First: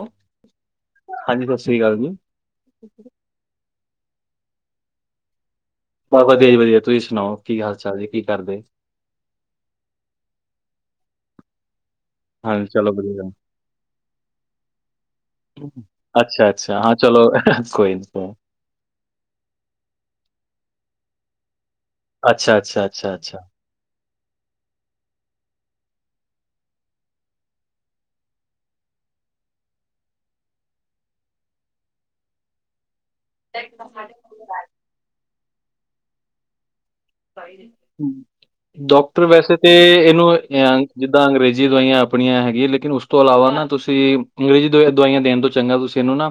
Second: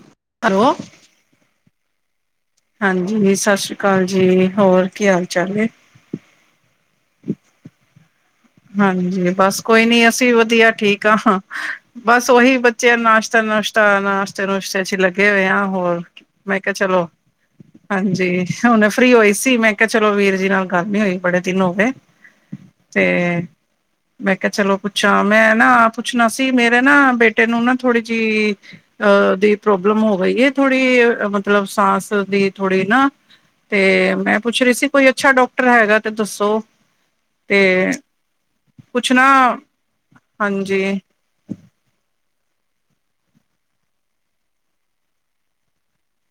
ਹ [unintelligible] ਹੈਲੋ, ਹਾਂਜੀ, ਸਤਿ ਸ੍ਰੀ ਅਕਾਲ ਜੀ, ਹਾਂਜੀ, ਸਤਿ ਸ਼੍ਰੀ ਅਕਾਲ ਜੀ, ਹੋਰ ਕੀ ਹਾਲ ਚਾਲ ਹੈ? ਬਸ ਵਧੀਆ ਜੀ ਵਧੀਆ, ਤੁਸੀਂ ਸੁਣਾਓ? ਕੀ ਹਾਲ-ਚਾਲ ਐ, ਜੀ ਕੀ ਕਰਦੇ? ਹਾਂਜੀ, ਬਸ ਕੋਈ ਨੀ, ਅਸੀਂ ਵੀ ਵਧੀਆ ਠੀਕ ਆ। ਬਸ ਉਹੀ ਹਾਂਜੀ, ਬੱਚੇ ਚਲੋ ਆ ਵਧੀਆ। ਨਾਸ਼ਤਾ ਨਸ਼ਤਾ ਨਾਸ਼ਤੇ ਨੁਸ਼ਤੇ ਚ, ਲੱਗੇ ਹੋਏ ਹਾਂ ਹੋਰ ਅੱਛਾ-ਅੱਛਾ ਹਾਂ ਚਲੋ, ਕੋਈ ਨੀ, ਹੁਣ ਫ੍ਰੀ ਹੋਈ ਸੀ, ਮੈਂ ਕਿਹਾ ਚਲੋ ਵੀਰ ਜੀ ਨਾਲ ਗੱਲ ਨੀ ਹੋਈ, ਬੜੇ ਤਿੰਨ ਹੋ ਗਏ। ਅੱਛਾ, ਅੱਛਾ, ਅੱਛਾ, ਅੱਛਾ। [unintelligible] ਮੈਂ ਕਿਹਾ ਚਲੋ ਪੁੱਛਾਂ, ਮੈਂ ਨਾ ਪੁੱਛਣਾ ਸੀ, ਮੇਰੇ ਨਾ ਬੇਟੇ ਨੂੰ ਨਾ ਥੋੜੀ ਜਿਹੀ। ਅਹ ਦੀ ਪ੍ਰੋਬਲਮ ਹੋ ਗਈ ਹੈ, ਥੋੜ੍ਹੀ ਮਤਲਬ ਸਾਂਸ ਦੀ ਥੋੜ੍ਹੀ ਨਾਂ ਤੇ ਮੈਂ ਪੁੱਛ ਰਹੀ ਸੀ, ਕੋਈ ਅੱਛਾ ਡਾਕਟਰ ਹੈਗਾ ਤੇ ਦੱਸੋ? ਤੇ ਕੁਛ ਡਾਕਟਰ ਨਾ ਵੈਸੇ ਤੇ ਇਹਨੂੰ ਹਾਂਜੀ ਤਾਂ ਅੰਗਰੇਜ਼ੀ ਦਵਾਈਆਂ ਆਪਣੀਆਂ ਹੈਗੀਆਂ, ਲੇਕਿਨ ਉਸ ਤੋਂ ਇਲਾਵਾ ਨਾ ਤੁਸੀਂ ਅੰਗਰੇਜ਼ੀ ਦੀ ਦਵਾਈਆਂ ਦੇਣ ਤੋਂ ਚੰਗਾ ਤੁਸੀਂ ਇਹਨੂੰ ਨਾ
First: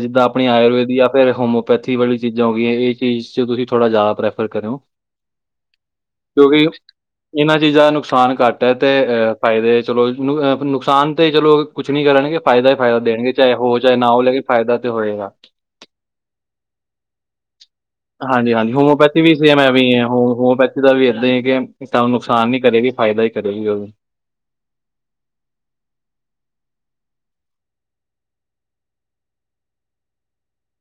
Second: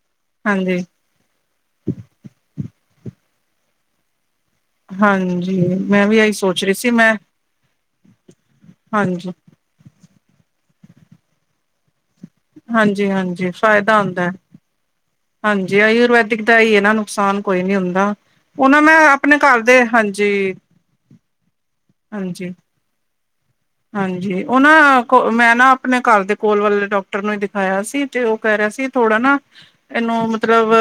ਜਿੱਦਾਂ ਆਪਣੀ ਹਾਂਜੀ ਆਯੁਰਵੇਦ ਜਾਂ ਫਿਰ ਹੋਮਿਓਪੈਥੀ ਵਾਲੀ ਚੀਜ਼ਾਂ ਹੋ ਗੀਆਂ, ਇਹ ਚੀਜ਼ ਚ ਤੁਸੀਂ ਥੋੜ੍ਹਾ ਜ਼ਿਆਦਾ ਪ੍ਰੈਫਰ ਕਰਿਓ। ਹਾਂਜੀ, ਮੈਂ ਵੀ ਇਹੀ ਸੋਚ ਕਿਉਂਕਿ, ਰਹੀ ਸੀ ਮੈਂ ਇਹਨਾਂ ਚੀਜ਼ਾਂ ਨੁਕਸਾਨ ਘੱਟ ਹੈ, ਤੇ ਹਾਂਜੀ ਅਹ ਫਾਇਦੇ। ਚਲੋ, ਨੁਕਸਾਨ ਤੇ ਚਲੋ ਕੁਛ ਨੀ ਕਰਨਗੇ, ਫਾਇਦਾ ਹੀ ਫਾਇਦਾ ਹਾਂਜੀ ਦੇਣਗੇ ਹਾਂਜੀ ਚਾਹੇ ਹੋ ਚਾਹੇ ਫਾਇਦਾ ਨਾ ਹੋ ਹੁੰਦਾ ਲੇਕਿਨ ਫਾਇਦਾ ਤੇ ਹੋਏਗਾ। ਹਾਂਜੀ, ਆਯੁਰਵੈਦਿਕ ਦਾ ਹੀ ਇਹ ਨਾ ਨੁਕਸਾਨ ਕੋਈ ਨੀ ਹੁੰਦਾ। ਉਹ ਹਾਂਜੀ-ਹਾਂਜੀ, ਨਾ ਮੈਂ ਹੋਮਓਪੈਥੀ ਵੀ ਆਪਣੇ ਘਰ ਸੇਮ ਐਵੇਂ ਦੇ ਹੀ ਹੈ, ਹਾਂਜੀ ਹੋਮਪੈਥੀ ਦਾ ਵੀ ਇੱਦਾਂ ਹੀ ਕਿ ਤਾਂ ਉਹ ਹਾਂਜੀ ਨੁਕਸਾਨ ਹੀ ਕਰੇਗੀ, ਫਾਇਦਾ ਹੀ ਕਰੇਗੀ ਉਹੂ। ਹਾਂਜੀ, ਉਹ ਨਾ ਕੋ ਮੈਂ ਨਾ ਆਪਣੇ ਘਰ ਦੇ ਕੋਲ ਵਾਲੇ ਡਾਕਟਰ ਨੂੰ ਹੀ ਦਿਖਾਇਆ ਸੀ, ਤੇ ਉਹ ਕਹਿ ਰਿਹਾ ਸੀ। ਥੋੜਾ ਨਾ ਇਹਨੂੰ ਮਤਲਬ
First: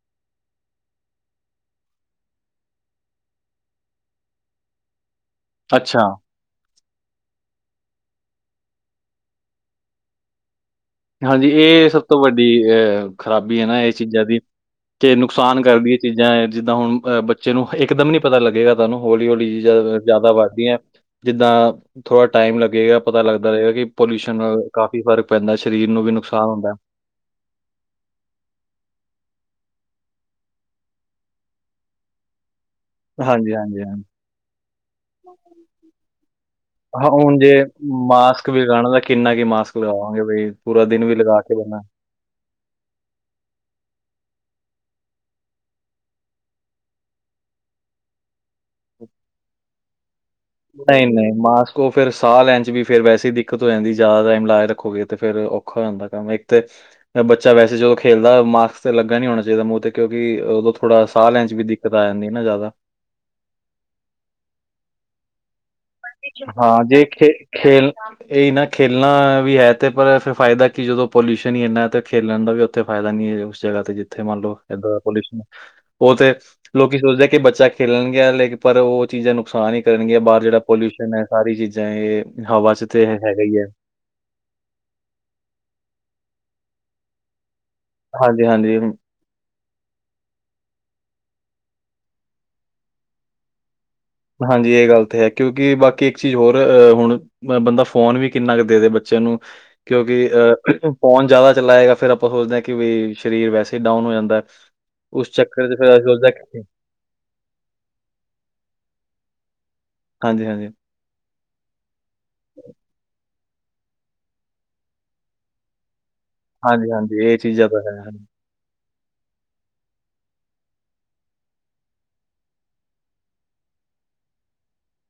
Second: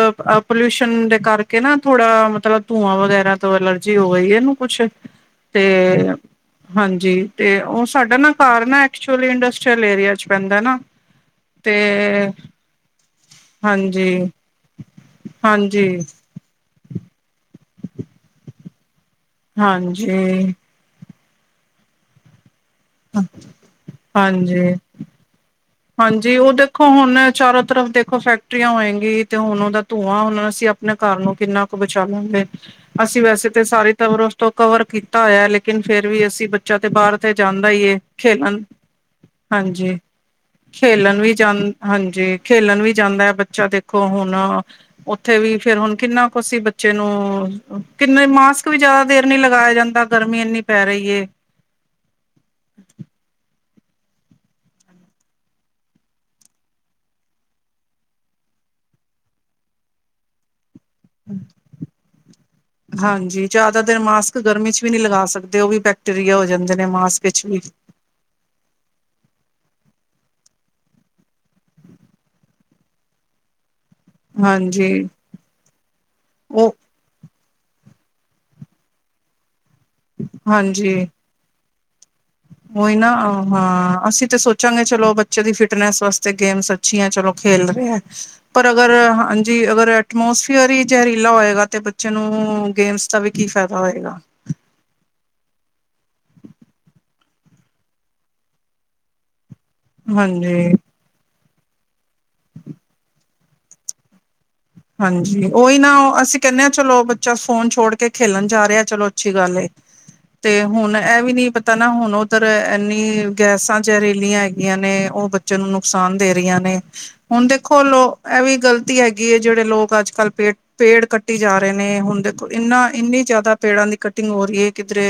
ਪੋਲਿਊਸ਼ਨ ਦੇ ਕਰਕੇ, ਨਾ ਥੋੜਾ ਮਤਲਬ ਧੂੰਆਂ ਵਗੈਰਾ ਤੋ ਐਲਰਜੀ ਹੋ ਰਈ, ਇਨੂੰ ਕੁਛ ਅੱਛਾ, ਤੇ ਹਾਂਜੀ। ਤੇ ਉਹ ਸਾਡਾ ਨਾ ਘਾਰ ਨਾ ਐਕਚੁਲੀ ਇੰਡਸਟਰੀਅਲ ਏਰੀਆ ਚ ਪੈਂਦਾ ਨਾ। ਹਾਂਜੀ, ਤੇ ਇਹ ਸਭ ਤੋਂ ਵੱਡੀ ਅਹ ਖ਼ਰਾਬੀ ਹੈ, ਨਾ ਇਹ ਹਾਂਜੀ ਚੀਜ਼ਾਂ ਦੀ। ਤੇ ਨੁਕਸਾਨ ਹਾਂਜੀ ਕਰਦੀਆਂ, ਚੀਜ਼ਾਂ ਹੈ ਜਿੱਦਾਂ ਹੁਣ ਅ ਚਲੋ, ਇੱਕਦਮ ਨੀ ਪਤਾ ਲੱਗੇਗਾ, ਤੁਹਾਨੂੰ ਹੌਲੀ-ਹੌਲੀ ਜ਼ਿਆਦਾ ਹਾਂਜੀ ਵੱਧਦੀ ਹੈ। ਜਿੱਦਾਂ ਥੋੜਾ ਟਾਈਮ ਲੱਗੇਗਾ, ਪਤਾ ਲੱਗਦਾ ਰਹੇਗਾ ਕਿ ਪੋਲਿਊਸ਼ਨ ਨਾਲ ਹਾਂਜੀ ਕਾਫੀ ਫ਼ਰਕ ਪੈਂਦਾ ਸੀਂ। ਹਾਂਜੀ, ਉਹ ਦੇਖੋ ਹੁਣ ਚਾਰੋ ਤਰਫ ਦੇਖ ਫੈਕਟਰੀਆਂ ਹੋਏਗੀ, ਤੇ ਹੁਣ ਉਹਦਾ ਧੂੰਆਂ ਹੁਣ ਅਸੀਂ ਆਪਣੇ ਘਰ ਨੂੰ ਕਿੰਨਾ ਕੁ ਬਚਾ ਲਾਂਗੇ? ਅਸੀਂ ਵੈਸੇ ਹਾਂਜੀ ਤੇ ਹਾਂਜੀ ਸਾਰੀ ਹਾਂਜੀ ਤਬਰਸਤ ਤੋਂ ਕਵਰ ਕੀਤਾ ਹੋਇਆ, ਲੇਕਿਨ ਫੇਰ ਵੀ ਅਸੀਂ ਬੱਚਾ ਤੇ ਬਾਹਰ ਤੇ ਜਾਂਦਾ ਹੀਏ ਖੇ ਇਕ ਵੀ ਲਗਾਉਣਾ ਦਾ ਕਿੰਨਾ ਕਿ ਮਾਸਕ ਲਗਾਵਾਂਗੇ ਵੇ ਖੇਲਣ ਵੀ ਜਾਨ, ਹਾਂਜੀ ਖੇਲਣ ਵੀ ਜਾਂਦਾ ਹੈ ਬੱਚਾ ਦੇਖੋ ਹੁਣ ਉੱਥੇ ਵੀ ਫੇਰ ਹੁਣ ਕਿੰਨਾ ਕੁ ਸੀ ਬੱਚੇ ਨੂੰ ਕਿੰਨੇ ਮਾਸਕ ਵੀ ਜਿਆਦਾ ਦੇਰ ਨੀ ਲਗਾਇਆ ਜਾਂਦਾ। ਗਰਮੀ ਏਨੀ ਨਹੀਂ-ਨਹੀਂ, ਮਾਸਕ ਉਹ ਫਿਰ ਸਾਹ ਲੈਣ ਚ ਵੀ ਫਿਰ ਵੈਸੇ ਹੀ ਦਿੱਕਤ ਹੋ ਜਾਂਦੀ, ਜ਼ਿਆਦਾ ਟਾਈਮ ਲਾਯ ਰੱਖੋਗੇ ਤੇ ਫੇਰ ਔਖਾ ਹੋ ਜਾਂਦਾ ਕੰਮ ਇੱਕ ਤੇ ਬੱਚਾ ਵੈਸੇ ਜਦੋਂ ਖੇਲਦਾ ਮਾਸਕ ਤੇ ਲੱਗਾ ਨੀ ਹੋਣਾ ਚਾਹੀਦਾ ਮੂਹ ਤੇ ਕਿਉਂਕਿ ਉਦ ਥੋੜਾ ਸਾਹ ਲੈਣ ਚ ਵੀ ਦਿੱਕਤ ਆ ਜਾਂਦੀ ਨਾ ਜ਼ਿਆਦਾ ਹਾਂਜੀ, ਜ਼ਿਆਦਾ ਦੇਰ ਮਾਸਕ ਗਰਮੀ ਚ ਵੀ ਨਹੀਂ ਲਗਾ ਸਕਦੇ ਉਹ ਵੀ ਬੈਕਟੀਰੀਆ ਹੋ ਜਾਂਦੇ ਹਾਂ, ਨੇ ਜੇ ਮਾਸਕ ਖੇ ਵਿੱਚ ਵੀ ਖੇਲ ਇਹੀ ਨਾ ਖੇਲਣਾ ਵੀ ਹੈ ਤੇ ਪਰ ਫਿਰ ਫਾਇਦਾ ਕਿ ਜਦੋਂ ਪੋਲਿਊਸ਼ਨ ਹੀ ਇੰਨਾ ਹੈ ਤੇ ਖੇਲਣ ਦਾ ਵੀ ਉੱਥੇ ਫਾਇਦਾ ਨੀ ਹੈ ਉਸ ਜਗ੍ਹਾ ਤੇ ਜਿੱਥੇ ਮੰਨ ਲਓ ਹਾਂਜੀ ਏਦਾਂ ਪੋਲਿਊਸ਼ਨ ਉਹ ਤੇ ਉਹ ਲੋਕੀ ਸੋਚਦੇ ਆ ਕਿ ਬੱਚਾ ਖੇਲਣ ਗਯਾ ਲੇਕਿ ਪਰ ਉਹ ਚੀਜ਼ਾਂ ਨੁਕਸਾਨ ਹੀ ਕਰਨਗੀਆਂ ਬਾਹਰ ਜਿਹੜਾ ਹਾਂਜੀ ਪੋਲਿਊਸ਼ਨ ਹੈ ਸਾਰੀ ਚੀਜ਼ਾਂ ਇਹ, ਹਵਾ ਚ ਉਹੀ ਤੇ ਨਾ ਹੈਗਾ ਹੀ ਹੈ। ਹਾਂ, ਅਸੀਂ ਤਾਂ ਸੋਚ ਚੰਗੇ ਚਲੋ ਬੱਚੇ ਦੀ ਫਿਟਨੈਸ ਵਾਸਤੇ ਗੇਮਸ ਅੱਛੀਆਂ ਚਲੋ ਖੇਲ ਰਹੇ ਹੈ। ਹਾਂਜੀ, ਪਰ ਹਾਂਜੀ, ਹਮ, ਅਗਰ ਜੀ ਅਗਰ ਐਟਮੋਸਫੀਅਰ ਹੀ ਜ਼ਹਿਰੀਲਾ ਹੋਏਗਾ ਤੇ ਬੱਚੇ ਨੂੰ, ਗੇਮਸ ਦਾ ਵੀ ਕੀ ਫਾਇਦਾ ਹੋਏਗਾ? ਹਾਂਜੀ, ਇਹ ਗੱਲ ਤੇ ਹੈ ਕਿਉਂਕਿ ਬਾਕੀ ਇੱਕ ਚੀਜ਼ ਹੋਰ ਅ ਹੁਣ ਅ ਬੰਦਾ ਫੋਨ ਵੀ ਕਿੰਨਾ ਕੁ ਦੇ ਦੇ ਬੱਚੇ ਨੂੰ? ਕਿਉਂਕਿ ਹਾਂਜੀ ਅਹ ਫੋਨ ਜ਼ਿਆਦਾ ਚਲਾਏਗਾ ਫੇਰ ਆਪਾਂ ਸੋਚਦੇ ਹਾਂ ਕਿ ਬਈ ਸਰੀਰ ਵੈਸੇ ਡਾਊਨ ਹੋ ਜਾਂਦਾ ਐ। ਹਾਂਜੀ, ਉਹੀ ਨਾ ਅਸੀਂ ਕਹਿੰਦੇ ਹਾਂ ਚਲੋ ਬਚਾ ਫੋਨ ਛੋੜ ਕੇ ਖੇਲਣ ਜਾ ਰਿਹਾ ਚਲੋ ਅੱਛੀ ਗੱਲ ਏ। ਹਾਂਜੀ, ਤੇ ਹਾਂਜੀ, ਹੁਣ ਇਹ ਵੀ ਨੀ ਪਤਾ ਨਾ ਹੁਣ ਉਧਰ ਇੰਨੀ ਗੈਸਾਂ ਜਹਰਿਲੀਆਂ ਹੈਗੀਆਂ ਨੇ ਉਹ ਬ ਬੱਚੇ ਨੂੰ ਨੁਕਸਾਨ ਦੇ ਰਹੀਆਂ ਨੇ। ਹਾਂਜੀ, ਹਾਂਜੀ ਇਹ ਹੁਣ ਚੀਜ਼ਾਂ ਦੇਖੋ ਤਾਂ ਲੋ ਹੈ। ਇਹ ਵੀ ਗ਼ਲਤੀ ਹੈਗੀ ਹੈ। ਜਿਹੜੇ ਲੋਕ ਅੱਜ ਕੱਲ੍ਹ ਪੇੜ ਪੇੜ ਕੱਟੀ ਜਾ ਰਹੇ ਨੇ, ਹੁਣ ਦੇਖੋ ਇੰਨਾ ਇੰਨੀ ਜ਼ਿਆਦਾ ਪੇੜਾਂ ਦੀ ਕੱਟਿੰਗ ਹੋ ਰਹੀ ਹੈ ਕਿਧਰੇ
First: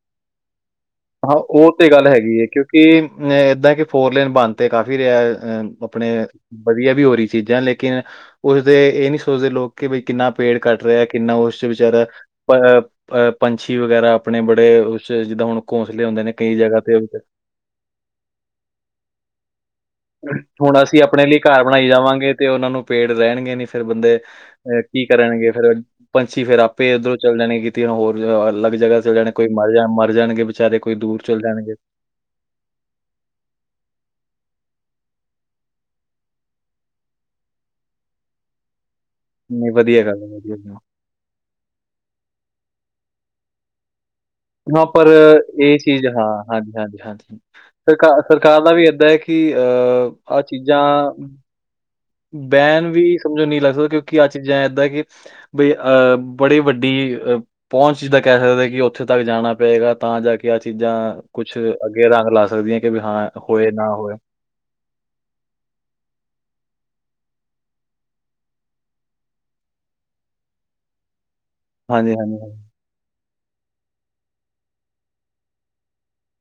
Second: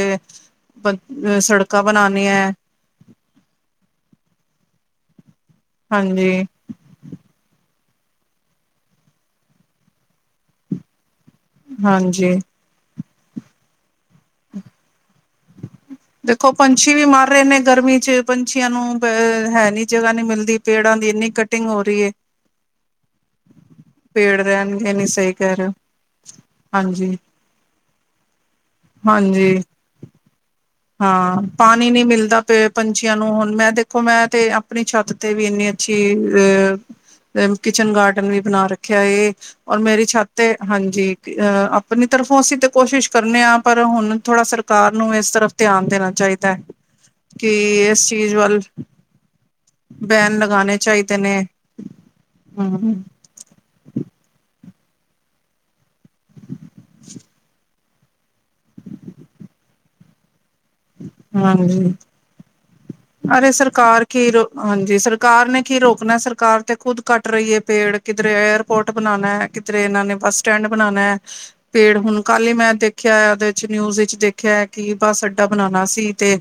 ਅ ਸੜਕਾਂ ਬਿਆਨੀ ਐ। ਕਿ ਅ ਏਦਾਂ ਕਿ ਫੋਰਲੇਨ ਬੰਦ ਤੇ ਕਾਫ਼ੀ ਰਿਹਾ ਅ ਆਪਣੇ ਹਾਂਜੀ ਵਧੀਆ ਵੀ ਹੋ ਰਹੀ ਚੀਜ਼ਾਂ, ਲੇਕਿਨ ਉਸਦੇ ਇਹ ਨੀ ਸੋਚਦੇ ਲੋਕ ਕਿ ਬਈ ਕਿੰਨਾ ਪੇੜ ਕੱਟ ਰਿਹਾ ਕਿੰਨਾ ਉਸ ਵਿਚਾਰਾ ਹਾਂਜੀ ਅ ਪੰਛੀ ਵਗੈਰਾ ਆਪਣੇ ਬੜੇ ਉਸ ਜਿੱਦਾਂ ਹੁਣ ਘੋਂਸਲੇ ਹੁੰਦੇ ਨੇ ਦੇਖੋ ਕਈ ਜਗ੍ਹਾ ਪੰਛੀ ਤੇ ਵੀ ਮਰ ਰਹੇ ਨੇ ਗਰਮੀ ਚ, ਪੰਛੀਆਂ ਨੂੰ ਹੈ ਨੀ ਜਗ੍ਹਾ ਨਹੀਂ ਮਿਲਦੀ ਹੁਣ ਪੇੜਾਂ ਅਸੀਂ ਦੀ ਆਪਣੇ ਇੰਨੀ ਲਈ ਘਰ ਕਟਿੰਗ ਹੋ ਬਣਾਈ ਰਹੀ ਹੈ ਜਾਵਾਂਗੇ ਤੇ ਉਹਨਾਂ ਨੂੰ ਪੇੜ ਰਹਿਣਗੇ ਨੀ ਫਿਰ ਦੇ ਪੇੜ ਅ ਰਹਿਣਗੇ ਨੀ ਕੀ ਸਹੀ ਕਰਨਗੇ, ਕਹਿ ਰਹੇ ਹੋ ਫੇਿਰ ਪੰਛੀ ਫੇਰ ਆਪੇ ਹਾਂਜੀ ਉੱਧਰੋਂ ਚੱਲ ਜਾਣਗੇ। ਤ ਹੋਰ ਅਲੱਗ ਜਗ੍ਹਾ ਚ' ਜਾਣੇ, ਕੋਈ ਹਾਂਜੀ ਮਰ ਜਾ ਮਰ ਜਾਣਗੇ ਵਿਚਾਰੇ ਕੋਈ ਦੂਰ ਹਾਂ, ਚਲ ਜਾਣਗੇ ਪਾਣੀ ਨੀ ਮਿਲਦਾ। ਪ ਪੰਛੀਆਂ ਨੂੰ ਹੁਣ ਮੈਂ ਦੇਖੋ ਮੈਂ ਤੇ ਆਪਣੀ ਛੱਤ ਤੇ ਵੀ ਇੰਨੀ ਅੱਛੀ ਅਹ ਤੇ ਕਿਚਨ ਗਾਰਡਨ ਵੀ ਬਣਾ ਰੱਖਿਆ ਇਹ। ਨਹੀਂ ਔਰ ਵਧੀਆ ਮੇਰੀ ਗੱਲ ਹੈ ਛੱਤ ਵਧੀਆ ਗੱਲ ਹੈ। ਹਾਂਜੀ ਅਹ ਆਪਣੀ ਤਰਫੋਂ ਅਸੀਂ ਤੇ ਕੋਸ਼ਿਸ਼ ਕਰਨੇ ਹਾਂ, ਪਰ ਹੁਣ ਥੋੜਾ ਹਾਂ, ਸਰਕਾਰ ਪਰ ਨੂੰ ਇਸ ਤਰਫ ਇਹ ਧਿਆਨ ਚੀਜ਼ ਦੇਣਾ ਹਾਂ, ਚਾਹੀਦਾ ਹੈ ਹਾਂਜੀ- ਹਾਂਜੀ-ਹਾਂਜੀ ਕਿ ਇਸ ਸਰਕਾਰ, ਚੀਜ਼ ਵੱਲ ਸਰਕਾਰ ਦਾ ਵੀ ਏਦਾਂ ਹੈ ਕਿ ਅਹ ਬੈਨ ਆਹ ਲਗਾਣੇ ਚੀਜ਼ਾਂ ਚਾਹੀਦੇ ਨੇ ਬੈਨ ਹਮ ਵੀ ਸਮਝੋ ਨਹੀਂ ਲੱਗ ਸਕਦਾ। ਕਿਉਂਕਿ ਆਹ ਚੀਜ਼ਾਂ ਏਦਾਂ ਕਿ- ਬਈ ਅਹ ਬੜੀ ਵੱਡੀ ਅ ਪਹੁੰਚ ਜਿੱਦਾਂ ਕਹਿ ਸਕਦੇ ਕਿ ਉੱਥੇ ਤੱਕ ਜਾਣਾ ਪਏਗਾ। ਤਾਂ ਜਾ ਕੇ- ਕਿ ਆਹ ਚੀਜ਼ਾਂ ਕੁਛ ਅੱਗੇ ਰੰਗ ਲਾ ਸਕਦੀਆਂ। ਕਿ ਵੀ ਹਾਂ ਅਤੇ ਹੋਏ ਨਾ ਸਰਕਾਰ ਹੋਏ। ਕੇ ਹਾਂਜੀ ਸਰਕਾਰ ਨੇ ਕੀ ਰੋਕਣਾ। ਸਰਕਾਰ ਤੇ ਖੁੱਦ ਕੱਟ ਰਹੀ ਹੈ ਪੇੜ ਕਿਧਰੇ ਅਰ ਫੋਰਟ ਬਣਾਣਾ, ਕਿਧਰੇ ਇਹਨਾਂ ਨੇ ਬੱਸ ਸਟੈਂਡ ਬਣਾਣਾ। ਪੇੜ ਹੁਣ ਹਾਂਜੀ-ਹਾਂਜੀ, ਕੱਲ ਹਾਂਜੀ। ਹੀ ਮੈਂ ਦੇਖ ਦੇਖਿਆ ਉਹਦੇ ਵਿੱਚ ਨਿਊਜ਼ ਚ 'ਦੇਖਿਆ ਹੈ। ਕਿ ਬਸ ਅਡਾ ਬਣਾਉਣਾ ਸੀ ਤੇ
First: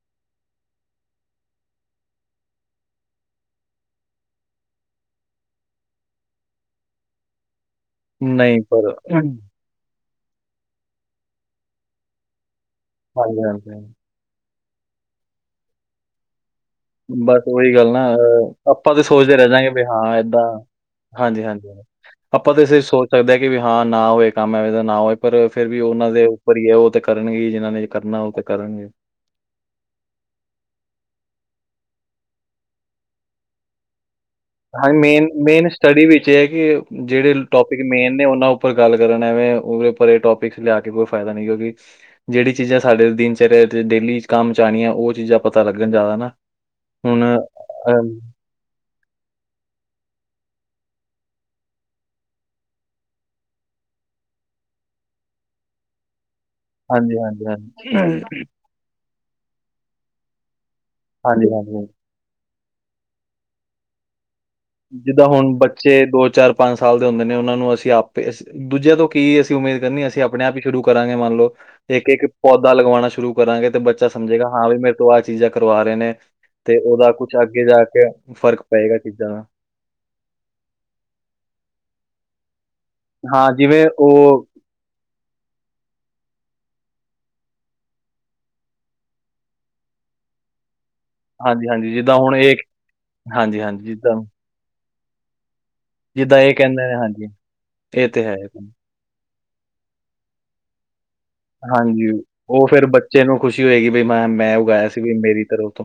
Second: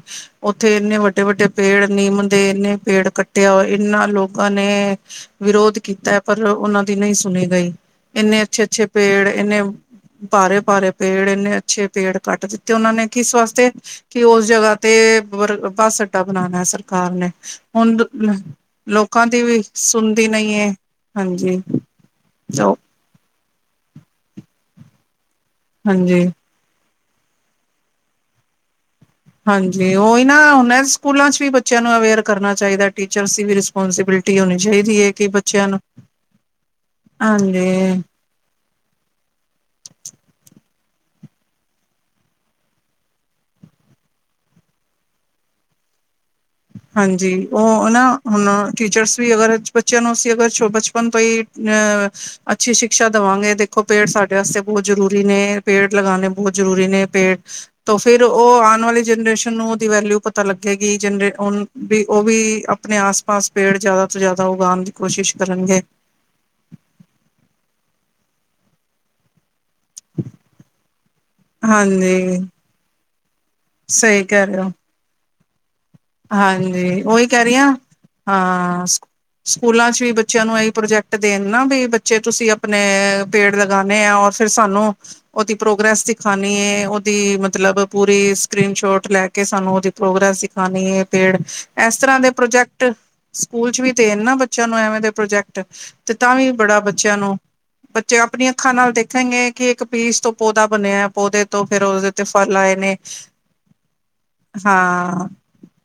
ਉੱਥੇ ਇੰਨੇ ਵੱਡੇ ਵੱਡੇ ਪੇੜ ਨੀਮ ਦੇ ਇੰਨੇ ਪੇੜ ਕੱਟਿਆ। ਇਹਨਾ ਲੋਕਾਂ ਨੇ ਵਿਰੋਧ ਕੀਤਾ ਪਰ ਉਹਨਾਂ ਦੀ ਨਹੀਂ ਸੁਣੀ ਗਈ। ਹਾਂਜੀ। ਇੰਨੇ ਨਹੀਂ ਅੱਛੇ- ਅੱਛੇ ਪਰ ਪੇੜ ਇੰਨੇ ਭਾਰੇ- ਭਾਰੇ ਪੇੜ ਇੰਨੇ ਅੱਛੇ ਪੇੜ ਕੱਟ ਦਿੱਤੇ। ਉਹਨਾਂ ਨੇ ਕਿਸ ਵਾਸਤੇ ਹਾਂਜੀ-ਹਾਂਜੀ, ਹਾਂਜੀ। ਹਾਂਜੀ। ਕਿ ਉਸ ਜਗ੍ਹਾ ਤੇ ਬੱਸ ਅੱਡਾ ਬਣਾਉਣਾ। ਸਰ ਬਸ ਉਓਹੀ ਗੱਲ ਨਾ। ਆਪਾਂ ਤਾਂ ਲੋਕਾਂ ਸੋਚਦੇ ਦੀ ਰਹਿ ਵੀ ਜਾਂਵਾਗੇ। ਬਸ ਸੁਣਦੀ ਏਦਾਂ ਨਹੀਂ ਹੈ ਹਾਂਜੀ -ਹਾਂਜੀ ਆਪਾਂ ਤਾਂ ਇਸੇ ਸੋਚ ਸਕਦੇ ਕਿ ਵੀ ਹਾਂ ਨਾ ਹੋਏ ਕੰਮ ਏਵੇ ਦਾ ਨਾ ਹੋਏ। ਪਰ ਫਿਰ ਵੀ ਉਹਨਾਂ ਹਾਂਜੀ ਦੇ ਭਰੀ ਹੈ ਉਹ ਤੇ ਕਰਨਗੇ ਜਿਹਨਾਂ ਨੇ ਕਰਨਾ ਉਹ ਤੇ ਕਰਨਗੇ। ਹਾਂਜੀ, ਉਹਹੀ ਨਾ ਹ ਸਕੂਲਾਂ ਚ' ਵੀ ਬੱਚਿਆਂ ਨੂੰ ਅਵੇਅਰ ਕਰਨਾ ਚਾਹੀਦਾ। ਟੀਚਰਸ ਦੀ ਵੀ ਪੋਂਸੀਬਿਲਟੀ ਹੋਣੀ ਹਾਂਜੀ ਚਾਹੀਦੀ ਹੈ ਮੇਨ ਕਿ ਬੱਚਿਆਂ -ਮੇਨ ਨੂੰ ਸਟੱਡੀ ਵਿੱਚ ਇਹ ਹੈ ਕਿ ਜਿਹੜੇ ਟੋਪਿਕ ਹਾਂਜੀ ਮੇਨ ਤੇ ਉਹਨਾਂ ਉਪਰ ਗੱਲ ਕਰਨ ਐਵੇਂ ਉਹਦੇ ਉੱਪਰ ਇਹ ਟੋਪਿਕਸ ਲਿਆ ਕੇ ਕੋਈ ਫਾਇਦਾ ਨਹੀਂ। ਕਿਉਂਕਿ ਜਿਹੜੀ ਚੀਜ਼ਾਂ ਸਾਡੇ ਦਿਨਚਰਿਆ ਚ' ਡੇਲੀ ਕੰਮ ਚ' ਆਉਣੀਆਂ ਉਹ ਚੀਜ਼ਾਂ ਪਤਾ ਲੱਗਣ ਜ਼ਿਆਦਾ ਹੁਣ ਹਾਂਜੀ। ਅ ਉਹ ਨਾ ਹੁਣ ਟੀਚਰਸ ਵੀ ਅਗਰ ਬੱਚਿਆਂ ਨੂੰ ਅਸੀਂ ਅਗਰ ਬਚਪਨ ਤੋਂ ਹੀ ਅਹ ਅੱਛੀ ਸ਼ਿਕਸ਼ਾ ਦੇਵਾਂਗੇ ਦੇਖੋ, ਪੇੜ ਸਾਡੇ ਵਾਸਤੇ ਬਹੁਤ ਜ਼ਰੂਰੀ ਨੇ। ਪੇੜ ਲਗਾਉਣੇ ਬਹੁਤ ਜ਼ਰੂਰੀ ਨੇ ਹਾਂਜੀ, ਹਾਂਜੀ, ਪੇੜ, ਤੋਂ ਫਿਰ ਹਾਂਜੀ। ਉਹ ਆਉਣ ਵਾਲੀ ਜਨਰੇਸ਼ਨ ਨੂੰ ਉਹਦੀ ਵੈਲਿਊ ਪਤਾ ਲੱਗੇਗੀ। ਜ ਹਾਂਜੀ, ਹੁਣ ਹਾਂਜੀ। ਓਵੀ ਉਹ ਵੀ ਆਪਣੇ ਆਸ- ਪਾਸ ਪੇੜ ਜਿਆਦਾ ਤੋਂ ਜ਼ਿਆਦਾ ਉਗਾਉਣ ਦੀ ਕੋਸ਼ਿਸ਼ ਕਰਨਗੇ। ਤੇ ਦੋ- ਚਾਰ ਪੰਜ ਸਾਲ ਦੇ ਹੁੰਦੇ ਨੇ ਉਹਨਾਂ ਨੂੰ ਅਸੀਂ ਆਪੇ ਦੂਜਿਆਂ ਤੋਂ ਕੀ ਅਸੀਂ ਉਮੀਦ ਕਰਨੀ ਅਸੀਂ ਆਪਣੇ- ਆਪ ਹੀ ਸ਼ੁਰੂ ਕਰਾਂਗੇ ਮੰਨ ਲਓ ਇੱਕ- ਇੱਕ ਹਾਂਜੀ ਪੌਦਾ ਲਗਵਾਉਣਾ ਸ਼ੁਰੂ ਕਰਾਂਗੇ ਤੇ ਬੱਚਾ ਸਹੀ ਕਹਿ ਸਮਝੇਗਾ ਰਹੇ ਹੋ ਹਾਂ ਵੀ ਮੇਰੇ ਤੋਂ ਆਹ ਚੀਜ਼ਾਂ ਕਰਵਾ ਰਹੇ ਨੇ। ਤੇ ਹਾਂਜੀ ਉਹਦਾ ਉਹੀ ਕੁਛ ਕਹਿ ਰਹੀ ਅੱਗੇ ਹਾਂ ਜਾ ਕੇ ਫ਼ਰਕ ਹਾਂ ਪਏਗਾ ਚੀਜ਼ਾਂ ਦਾ। ਸਕੂਲਾਂ 'ਚ ਵੀ ਬੱਚਿਆਂ ਨੂੰ ਇਹੀ ਪ੍ਰੋਜੈਕਟ ਦੇਣ ਨਾ ਵੀ ਬੱਚੇ ਤੁਸੀਂ ਆਪ ਆਪਣੇ ਹਾਂ, ਪੇੜ ਜਿਵੇਂ ਲਗਾਉਂਦੇ ਹਾਂ ਔਰ ਉਹ ਫਿਰ ਸਾਨੂੰ ਉਹਦੀ ਪ੍ਰੋਗਰੈਸ ਸਿਖਾਉਣੀ ਏ ਉਹਦੀ ਮਤਲਬ ਪੂਰੀ ਸਕਰੀਨ ਸ਼ੋਟ ਲੈ ਕੇ ਸਾਨੂੰ ਉਹਦੀ ਪ੍ਰੋਗਰੈਸਖ ਲਗਾਨੀ ਏ ਪੇੜ। ਹਾਂਜੀ, ਹਾਂਜੀ ਇਸ ਜਿੱਦਾਂ ਤਰਾਂ ਦੇ ਹੁਣ ਇਹ ਪ੍ਰੋਜੈਕਟ ਹਾਂਜੀ, ਸਕੂਲ ਹਾਂਜੀ ਵੀਚ ਜਿੱਦਾਂ ਦੇਣ ਨਾ ਬੱਚੇ ਚਲੋ ਐਵੇਂ ਦੇ ਪ੍ਰੋਜੈਕਟ। ਤੇ ਤਾਂ ਜਿੱਦਾਂ ਵੀ ਇਹ ਬੜਾ ਕਹਿੰਦੇ ਨੇ ਬੱਚਿਆਂ ਹਾਂਜੀ, ਨੂੰ ਇਹ ਬੱਚੇ ਤੇ ਆਪਣੀਆਂ ਹੈ। ਅੱਖਾਂ ਨਾਲ ਦੇਖਣਗੇ। ਕਿ ਇੱਕ ਪੀਸ ਤੋਂ ਪੌਦਾ ਬਣਿਆ ਪੌਦੇ ਤੋਂ ਫਿਰ ਹਾਂਜੀ ਉਹਦੇ ਤੇ ਫਲ ਉਹ ਆਏ ਫੇਿਰ ਨੇ ਬੱਚੇ ਨੂੰ ਖੁਸ਼ੀ ਹੋਏਗੀ ਬਈਮੈਂ ਮੈਂ ਉਗਾਇਆ ਸੀ ਵੀ ਹਾਂ ਮੇਰੀ ਤਰ ਤੋਂ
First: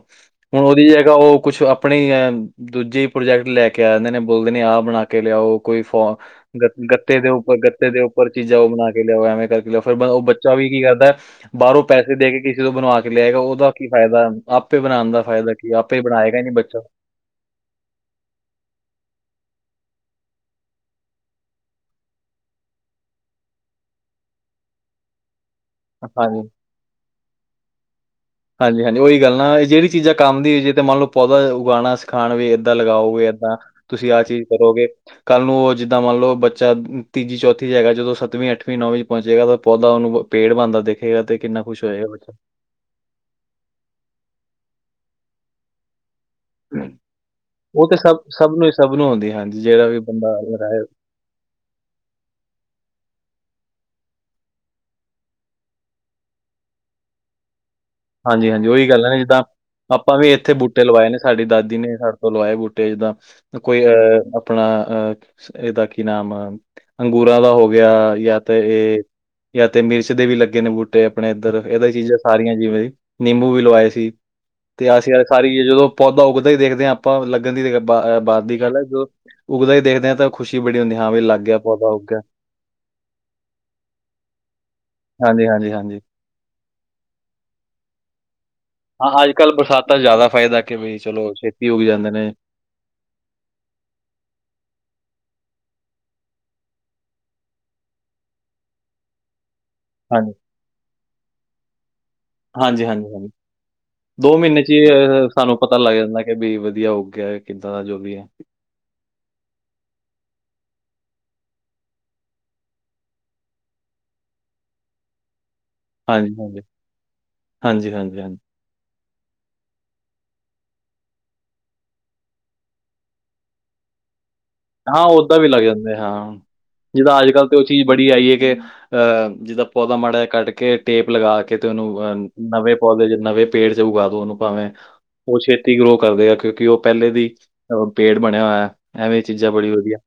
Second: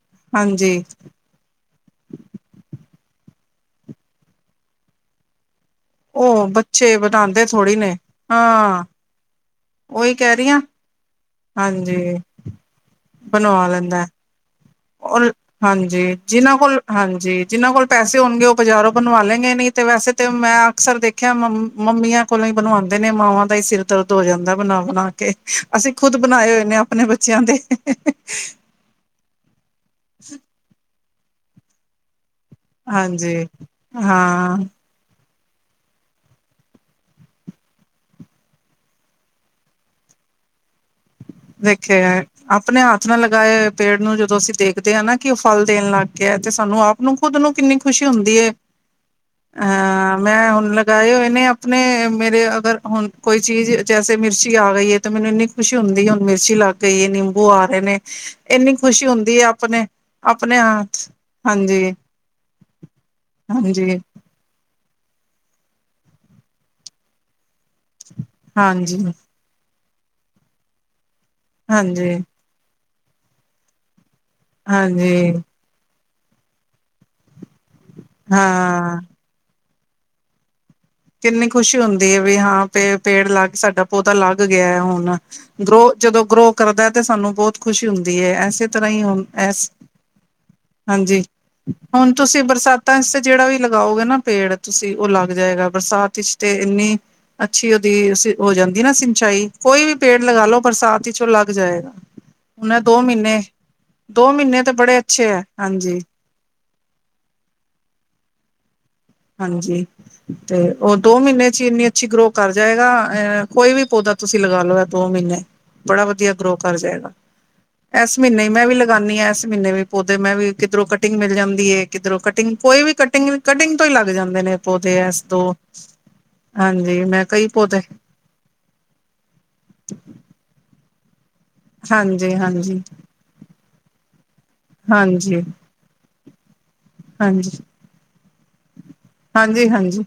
ਹੁਣ ਹਾਂਜੀ ਉਹਦੀ ਜ ਹੈਗਾ ਉਹ ਕੁਛ ਆਪਣੇ ਦੂਜੇ ਪ੍ਰੋਜੈਕਟ ਲੈ ਕੇ ਆ ਜਾਂਦੇ ਨੇ ਬੋਲਦੇ ਨੇ ਆਹ ਬਣਾ ਕੇ ਲਿਆਓ ਕੋਈ ਫੋ ਉਹ ਗ ਬੱਚੇ ਗੱਤੇ ਦੇ ਬਣਾਉਂਦੇ ਉੱਪਰ ਥੋੜ੍ਹੀ ਗੱਤੇ ਨੇ ਦੇ ਉੱਪਰ ਚੀਜ਼ਾਂ ਉਹ ਹਾਂ ਬਣਾ ਕੇ ਲਿਆਓ ਐਵੇਂ ਕਰਕੇ ਲਿਆਓ ਫਿਰ ਉਹੀ ਉਹ ਕਹਿ ਰਹੀ ਤਾ ਹਾਂ ਵੀ ਕੀ ਕਰਦਾ। ਹੈਬਾਹਰੋਂ ਹਾਂਜੀ ਪੈਸੇ ਦੇ ਕੇ ਕਿਸੇ ਬਣਵਾ ਕੇ ਲਿਆਏਗਾ ਬਣਵਾ ਉਹਦਾ ਕੀ ਲੈਂਦਾ ਫਾਇਦਾ ਆਪੇ ਬਣਾਉਣ ਦਾ ਔਰ ਫਾਇਦਾ ਕੀ ਆਪੇ ਹੀ ਹਾਂਜੀ ਬਣਾਏਗਾ ਨੀ ਜਿਨਾਂ ਬੱਚਾ ਕੋਲ ਹਾਂਜੀ ਜਿਹਨਾਂ ਕੋਲ ਪੈਸੇ ਹੋਣਗੇ ਉਹ ਬਾਜ਼ਾਰੋਂ ਬਣਵਾ ਲੈਂ ਗੇ ਨਹੀਂ ਤੇ ਵੈਸੇ ਤਾਂ ਮੈਂ ਅਕਸਰ ਦੇਖਿਆ ਮੰ ਮੰਮੀਆਂ ਕੋਲੋ ਹੀ ਬਣਵਾਉਂਦੇ ਨੇ ਮਾਵਾਂ ਦਾ ਹੀ ਸਿਰ ਦਰਦ ਹੋ ਜਾਂਦਾ ਬਣਾ ਬਣਾ ਕੇ ਅਸੀਂ ਖੁਦ ਹਾਂਜੀ। ਬਣਾਏ ਹੋਏ ਨੇ ਆਪਣੇ ਬੱਚਿਆਂ ਦੇ ਹਾਂਜੀ -ਹਾਂਜੀ ਉਹੀ ਗੱਲ ਨਾ ਇਹ ਜਿਹੜੀ ਚੀਜ਼ ਆ ਕੰਮ ਦੀ ਹੋਈੇ ਤਾਂ ਮੰਨ ਲਓ ਪੌਦਾ ਉਗਾਉਣਾ ਸਿਖਾਉਣ ਗੇ ਇੱਦਾਂ ਲਗਾਓਗੇ ਹਾਂਜੀ ਏਦਾਂ ਤੁਸੀਂ ਆਹ ਚੀਜ਼ ਹਾਂ ਕਰੋਗੇ ਤਾਂ ਕੱਲ੍ਹ ਨੂੰ ਉਹ ਜਿੱਦਾਂ ਮੰਨ ਲਉ ਬੱਚਾ ਤੀਜੀ ਚੌਥੀ 'ਚ ਹੈਗਾ ਜਦੋਂ ਸੱਵੀਂ ਅਠਵੀਂ ਨੌਵੀਂ ' ਪਹੁੰਚੇਗਾ ਤਾਂ ਪੌਦਾ ਉਹਨੂੰ ਪੇੜ ਬਣਦਾ ਦੇਖੇਗਾ ਤੇ ਕਿੰਨਾ ਖੁਸ਼ ਹੋਏਗਾ ਵੇਖਿਆ ਬੱਚਾ ਆਪਣੇ ਹੱਥ ਨਾਲ ਲਗਾਏ ਪੇੜ ਨੂੰ ਜਦੋਂ ਅਸੀਂ ਦੇਖਦੇ ਹਾਂ ਨਾ ਕਿ ਉਹ ਫਲ ਦੇਣ ਲੱਗ ਕਿਹਾ ਤੇ ਸਾਨੂੰ ਆਪ ਨੂੰ ਖੁਦ ਨੂੰ ਕਿੰਨੀ ਉਹ ਤੇ ਖੁਸ਼ੀ ਸਭ ਹੁੰਦੀ ਹੈ ਸਭ ਨੂੰ ਸਭ ਨੂੰ ਹੁੰਦੀ ਹਾਂਜੀ ਜਿਹੜਾ ਵੀ ਅਹ ਬੰਦਾ ਮੈਂ ਹੁਣ ਲਗਾਏ ਹੋਏ ਨੇ ਆਪਣੇ ਮੇਰੇ ਅਗਰ ਹੁਣ ਕੋਈ ਚੀਜ਼ ਜੈਸੇ ਮਿਰਚੀ ਆ ਗਈ ਹੈ ਤੇ ਮੈਨੂੰ ਇੰਨੀ ਖੁਸ਼ੀ ਹੁੰਦੀ ਹੁੰ ਮਿਰਚੀ ਲੱਗ ਗਈ ਏ ਨਿੰਬੂ ਆ ਗਹੇ ਨੇ ਹਾਂਜੀ -ਹਾਂਜੀ ਇੰਨੀ ਉਹੀ ਗੱਲ ਖੁਸ਼ੀ ਹੈ ਨਾ ਹੁੰਦੀ ਜਿੱਦਾਂ ਆਪਣੇ ਆਪਾਂ ਵੀ ਇੱਥੇ ਆਪਣੇ ਬੂਟੇ ਹੱਥ ਲਵਾਏ ਨੇ ਸਾਡੀ ਦਾਦੀ ਹਾਂਜੀ ਨੇ ਸਾਡੇ ਤੋਂ ਲਵਾਏ ਬੂਟੇ ਜਿੱਦਾਂ ਕੋਈ ਹਾਂਜੀ ਅਹ ਆਪਣਾ ਅਹ ਇਹਦਾ ਕੀ ਨਾਮ ਅੰਗੂਰਾਂ ਦਾ ਹੋ ਗਿਆ ਜਾਂ ਤੇ ਇਹ ਹਾਂਜੀ ਜਾਂ ਤੇ ਮਿਰਚ ਦੇ ਵੀ ਲੱਗੇ ਨੇ ਬੂਟੇ ਆਪਣੇ ਇੱਧਰ ਇਹਦ ਹੀ ਹਾਂਜੀ ਚੀਜ਼ਾਂ ਸਾਰੀਆਂ ਜਿਵੇਂ ਜ ਨਿੰਬੂ ਵੀ ਲਵਾਏ ਸੀ ਤੇ ਅਸੀਂ ਅਜ ਹਾਂਜੀ ਸਾਰੀ ਚੀਜ਼ਾਂ ਤੋ ਪੌਦਾ ਉੱਗਦਾ ਹੀ ਦੇਖਦੇ ਹਾਂ ਆਪਾਂ ਲੱਗਣ ਦੀ ਬਾਹਰ ਦੀ ਗੱਲ ਹੈ ਹਾਂ ਜੋ ਉਗਦਾ ਹੀ ਦੇਖਦੇ ਹਾਂ ਤਾਂ ਉਹ ਖੁਸ਼ੀ ਬੜੀ ਹੁੰਦੀ ਹੈ ਕਿੰਨੀ ਖੁਸ਼ੀ ਹੁੰਦੀ ਹੈ ਵੀ ਹਾਂ ਪੇ ਪੇੜ ਲੱਗ ਸਾਡਾ ਪੌਦਾ ਲੱਗ ਗਿਆ ਹੈ ਹੁਣ ਹਾਂਜੀ, ਹਾਂਜੀ, ਗਰੋ ਹਾਂਜੀ ਜਦੋਂ ਗਰੋ ਕਰਦਾ ਤੇ ਸਾਨੂੰ ਬਹੁਤ ਖੁਸ਼ੀ ਹੁੰਦੀ ਹੈ ਐਸੇ ਤਰ੍ਹਾਂ ਹੀ ਹੁ ਹਾਂ ਅੱਜ ਕੱਲ੍ਹ ਇਸ ਬਰਸਾਤਾਂ 'ਚ ਜ਼ਿਆਦਾ ਫਾਇਦਾ ਕਿ ਵੀ ਹਾਂਜੀ ਚਲੋ ਛੇਤੀ ਉੱਗ ਹੁਣ ਜਾਂਦੇ ਨੇ ਤੁਸੀਂ ਬਰਸਾਤ ਤਾਂ ਇਸ ਤੇ ਜਿਹੜਾ ਵੀ ਲਗਾਓਗੇ ਨਾ ਪੇੜ ਤੁਸੀਂ ਉਹ ਲੱਗ ਜਾਏਗਾ ਬਰਸਾਤ ਵਿੱਚ ਤੇ ਇੰਨੀ ਅੱਛੀ ਉਹਦੀ ਹੋ ਜਾਂਦੀ ਨਾ ਸਿੰਚਾਈ ਕੋਈ ਵੀ ਪੇੜ ਹਾਂਜੀ, ਲਗਾ ਲੋ ਬਰਸਾਤ ਵਿਚ ਓ ਲੱਗ ਜਾਏਗਾ ਹੁਣ ਦੋ ਹਾਂਜੀ-ਹਾਂਜੀ ਹਾਂਜੀ ਮਹੀਨੇ ਦੋ ਮਹੀਨੇ ਚ ਤਾਂ ਹੀ ਬੜੇ ਅ ਅੱਛੇ ਹੈ ਸਾਨੂੰ ਪਤਾ ਲੱਗ ਹਾਂਜੀ ਜਾਂਦਾ ਵੀ ਵਧੀਆ ਉਗ ਗਿਆ ਕਿੱਦਾਂ ਦਾ ਜੋ ਵੀ ਹੈ ਹਾਂਜੀ ਤੇ ਉਹ ਦੋ ਮਹੀਨੇ ਚ ਹੀ ਇੰਨੀ ਅੱਛੀ ਗਰੋ ਕਰ ਜਾਏਗਾ ਅ ਕੋਈ ਵੀ ਪੌਦਾ ਤੁਸੀਂ ਲਗਾ ਲੋ ਹੈ ਦੋ ਮਹੀਨੇ ਬੜਾ ਵਧੀਆ ਹਾਂਜੀ, ਗਰੋ ਹਾਂਜੀ। ਕਰ ਜਾਏਗਾ ਹਾਂਜੀ, ਇਸ ਹਾਂਜੀ, ਹਾਂਜੀ। ਮਹੀਨੇ ਮੈਂ ਵੀ ਕਰਨੀ ਆ ਇਸ ਮਹੀਨੇ ਵੀ ਪੌਦੇ ਮੈਂ ਵੀ ਕਿੱਧਰੋਂ ਕਟਿੰਗ ਮਿਲ ਜਾਂਦੀ ਏ ਕਿੱਧਰੋਂ ਕਟਿੰਗ ਕੋਈ ਵੀ ਕਟਿੰਗ-ਕਟਿੰਗ ਤੋਂ ਹੀ ਲੱਗ ਜਾਂਦੇ ਨੇ ਹਾਂ ਉਓਦਾਂ ਵੀ ਲੱਗ ਜਾਂਦੇ ਹਾਂ ਹਾਂਜੀ ਜਿੱਦਾਂ ਮੈਂ ਅੱਜ ਕੱਲ੍ਹ ਕਈ ਤੇ ਉਹ ਪੌਦੇ ਚੀਜ਼ ਬੜੀ ਆਈ ਹੈ ਕਿ ਅ ਜਦੋਂ ਪੌਦਾ ਮਾੜਾ ਕੱਢ ਕੇ ਟੇਪ ਲਗਾ ਕੇ ਕਿਤੇ ਉਹਨੂੰ ਅਹ ਹਾਂਜੀ, ਨਵੇਂ ਹਾਂਜੀ, ਪੌਦੇ ਨਵੇਂ ਪੇੜ ਚ ਉਗਾ ਦੋ ਉਹਨੂੰ ਭਾਵੇਂ ਉਹ ਹਾਂਜੀ, ਛੇਤੀ ਗਰੋ ਕਰਦੇ ਆ ਕਿਉਂਕਿ ਉਹ ਪਹਿਲੇ ਦੀ ਹਾਂਜੀ, ਅਹ ਪੇੜ ਬਣਿਆ ਹੋਇਆ ਐਵੇਂ ਚੀਜ਼ਾਂ ਹਾਂਜੀ, ਬੜੀ ਵਧੀਆ ਹਾਂਜੀ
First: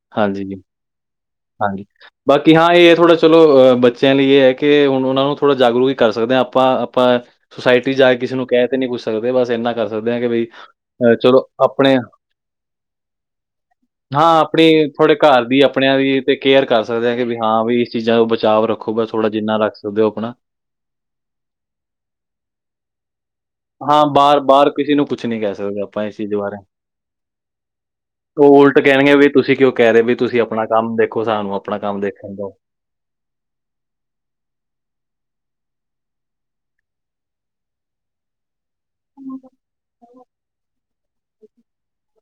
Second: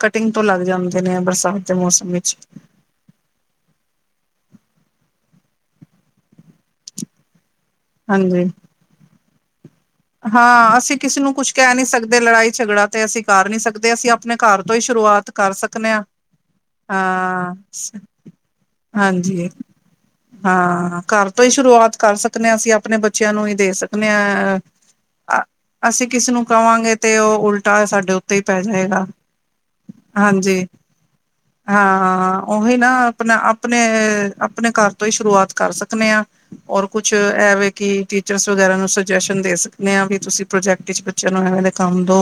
ਕਟਿੰਗ ਤੋਂ ਲੱਗ ਜਾਂਦੇ ਨੇ ਬਰਸਾਤ ਦੇ ਹਾਂਜੀ-ਹਾਂਜੀ ਮੌਸਮ ਵਿੱਚ ਬਾਕੀ ਹਾਂ ਇਹ ਥੋੜ੍ਹਾ ਚਲੋ ਅਹ ਬੱਚਿਆਂ ਲਈ ਇਹ ਹੈ ਕਿ ਹੁਣ ਉਹਨਾਂ ਨੂੰ ਥੋੜ੍ਹਾ ਜਾਗਰੂਕ ਹੀ ਕਰ ਸਕਦੇ ਹਾਂ ਆਪਾਂ-ਆਪਾਂ ਸੁੋਸਾਇਟੀ ਜਾ ਕੇ ਕਿਸੇ ਹਾਂਜੀ ਨੂੰ ਕਹਿ ਤੇ ਨੀ ਪੁੱਛ ਸਕਦੇ ਬਸ ਇੰਨਾ ਕਰ ਸਕਦੇ ਕਿ ਬਈ ਹਾਂ ਅਸੀਂ ਅ, ਕਿਸੇ ਨੂੰ ਚਲੋ ਕੁਛ ਕਹਿ ਨਹੀਂ ਆਪਣੇ ਸਕਦੇ ਲੜਾਈ ਝਗੜਾ ਤੇ ਅਸੀਂ ਕਰ ਨੀ ਸਕਦੇ ਅਸੀਂ ਆਪਣੇ ਹਾਂ, ਘਰ ਤੋਂ ਹੀ ਆਪਣੀ ਥੋੜ੍ਹੇ ਸ਼ੁਰੂਆਤ ਘਰ ਕਰ ਦੀ ਸਕਦੇ ਆਪਣਿਆਂ ਹਾ ਦੀ ਤੇ ਕੇਅਰ ਕਰ ਸਕਦੇ ਹਾਂ ਕਿ ਵੀ ਹਾਂ ਵੀ ਇਸ ਚੀਜ਼ਾਂ ਤੋਂ ਬਚਾਵ ਰੱਖੋ ਬਸ ਥੋੜ੍ਹਾ ਹਾਂਜੀ ਜਿੰਨਾ ਰੱਖ ਸਕਦੇ ਹੋ ਆਪਣਾ। ਹਾਂ ਘਰ ਤੋਂ ਹੀ ਸ਼ੁਰੂਆਤ ਕਰ ਸਕ ਦੇ ਹਾਂ ਅਸੀਂ ਆਪਣੇ ਬੱਚਿਆਂ ਨੂੰ ਹੀ ਦੇ ਸਕਦੇ ਬਾਹਰ ਹਾਂ ਬਾਹਰ ਕਿਸੇ ਨੂੰ ਕੁਛ ਨੀ ਕਹਿ ਸਕਦੇ ਆਪਾਂ ਅਸੀਂ ਇਸ ਕਿਸੇ ਚੀਜ਼ ਨੂੰ ਬਾਰੇ ਕਵਾਂਗੇ ਤੇ ਉਹ ਉਲਟਾਆ ਸਾਡੇ ਤੇ ਉਹ ਉਲਟ ਕਹਿਣਗੇ ਵੀ ਤੁਸੀਂ ਕਿਉਂ ਕਹਿ ਰਹੇ ਵੀ ਤੁਸੀਂ ਹਾਂਜੀ ਆਪਣਾ ਕੰਮ ਦੇਖੋ ਸਾਨੂੰ ਆਪਣਾ ਕੰਮ ਦੇਖਣ ਹਾਂ ਦੋ ਉਹੀ ਨਾ ਆਪਣਾ ਆਪਣੇ-ਆਪਣੇ ਘਰ ਤੋਂ ਹੀ ਸ਼ੁਰੂਆਤ ਕਰ ਸਕਦੇ ਹਾਂ ਹੋਰ ਕੁਛ ਐਵੇ ਕਿ ਵਗੈਰਾ ਨੂੰ ਸੁਜੈਸ਼ਨ ਦੇ ਸਕਦੇ ਆ ਵੀ ਤੁਸੀਂ ਪ੍ਰੋਜੈਕਟ ਚ ਬੱਚਿਆਂ ਨੂੰ ਏਵੇਂ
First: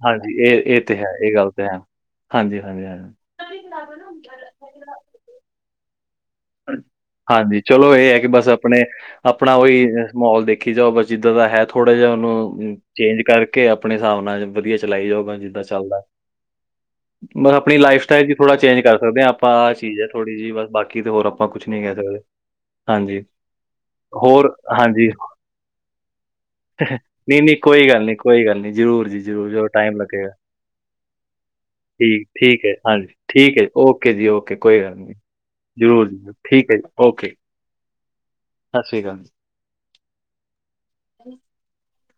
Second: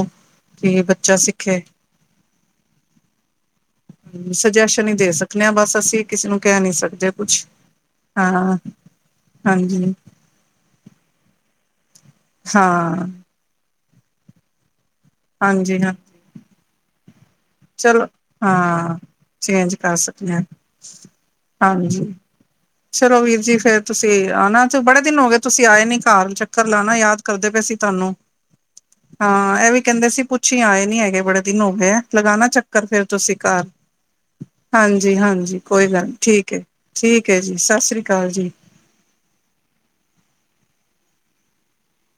ਹਾਂਜੀ ਇਹ-ਇਹ ਤੇ ਹੈ ਇਹ ਗੱਲ ਤਾਂ ਹੈ ਹਾਂਜੀ-ਹਾਂਜੀ-ਹਾਂਜੀ ਸੁਜੈਸ਼ਨ ਹੀ ਦੇ ਸਕਦੇ ਹਾਂ ਬਸ ਅਸੀਂ ਕਿਸੇ ਨੂੰ ਕਹਿ ਨੀ ਸਕਦੇ ਕੁਛ ਹਾਂਜੀ ਚਲੋ ਇਹ ਹੈ ਕਿ ਬਸ ਹਾਂ ਆਪਣੇ ਆਪਣਾ ਉਹੀ ਹਾਂਜੀ ਮਾਹੋਲ ਦੇਖੀ ਜਾਓ ਬਸ ਜਿੱਦਾਂ ਦਾ ਹੈ ਥੋੜਾ ਜਿਹਾ ਹਾਂ ਉਹਨੂੰ ਚੇਂਜ ਕਰ ਕੇ ਆਪਣੇ ਹਿਸਾਬ ਨਾਲ ਵਧੀਆ ਚਲਾਈ ਜਾਊਗਾ ਜਿੱਦਾਂ ਹਾਂਜੀ ਹਾਂ ਚੱਲਦਾ ਬਸ ਆਪਣੀ ਲਾਈਫ ਚਲੋ ਸਟਾਈਲ ਚ ਥੋੜਾ ਚੇਂਜ ਕਰ ਹਾਂ ਸਕਦੇ ਹਾਂ ਆਪਾਂ ਆ ਚੇਂਜ ਕਰ ਚੀਜ਼ ਸਕਨੇ ਥੋੜੀ ਆ ਜਿਹੀ ਬਸ ਬਾਕੀ ਤੇ ਹੋਰ ਆਪਾਂ ਕੁਛ ਨਹੀਂ ਕਹਿ ਹਾਂਜੀ। ਸਕਦੇ ਹਾਂਜੀ ਚਲੋ ਵੀਰ ਜੀ ਫੇਰ ਤੁਸੀਂ ਹੋਰ ਆਣਾ ਬੜੇ ਹਾਂਜੀ ਦਿਨ ਹੋ ਗਏ ਤੁਸੀਂ ਆਏ ਨੀ ਘਰ ਚੱਕਰ ਲਾਣਾ ਯਾਦ ਨਹੀਂ ਕਰਦੇ ਨਹੀਂ ਪਏ ਸੀ ਕੋਈ ਗੱਲ ਤੁਹਾਨੂੰ ਨਹੀਂ ਕੋਈ ਗੱਲ ਨਹੀਂ ਜਰੂਰ ਜੀ ਜਰੂਰ ਹਾਂ ਜਦੋਂ ਇਹ ਵੀ ਟਾਈਮ ਕਹਿੰਦੇ ਸੀ ਲੱਗੇਗਾ ਪੁੱਛ ਹੀ ਆਏ ਨੀ ਹੈਗੇ ਬੜੇ ਦਿਨ ਹੋਗੇ ਠੀਕ ਲਗਾਨਾ ਠੀਕ ਹੈ ਚੱਕਰ ਫਿਰ ਹਾਂਜੀ ਤੁਸੀਂ ਠੀਕ ਘਰ ਹੈ ਓਕੇ ਜੀ ਓਕੇ ਕੋਈ ਗੱਲ ਨਹੀਂ ਹਾਂਜੀ-ਹਾਂਜੀ ਕੋਈ ਗੱਲ ਜਰੂਰ ਨੀ ਜੀ ਠੀਕ [inaudible] ਓਕੇ ਜੀ ਸਤਿ ਸ੍ਰੀ ਅਕਾਲ ਜੀ। ਸਤਿ ਸ਼੍ਰੀ ਅਕਾਲ। [inaudible]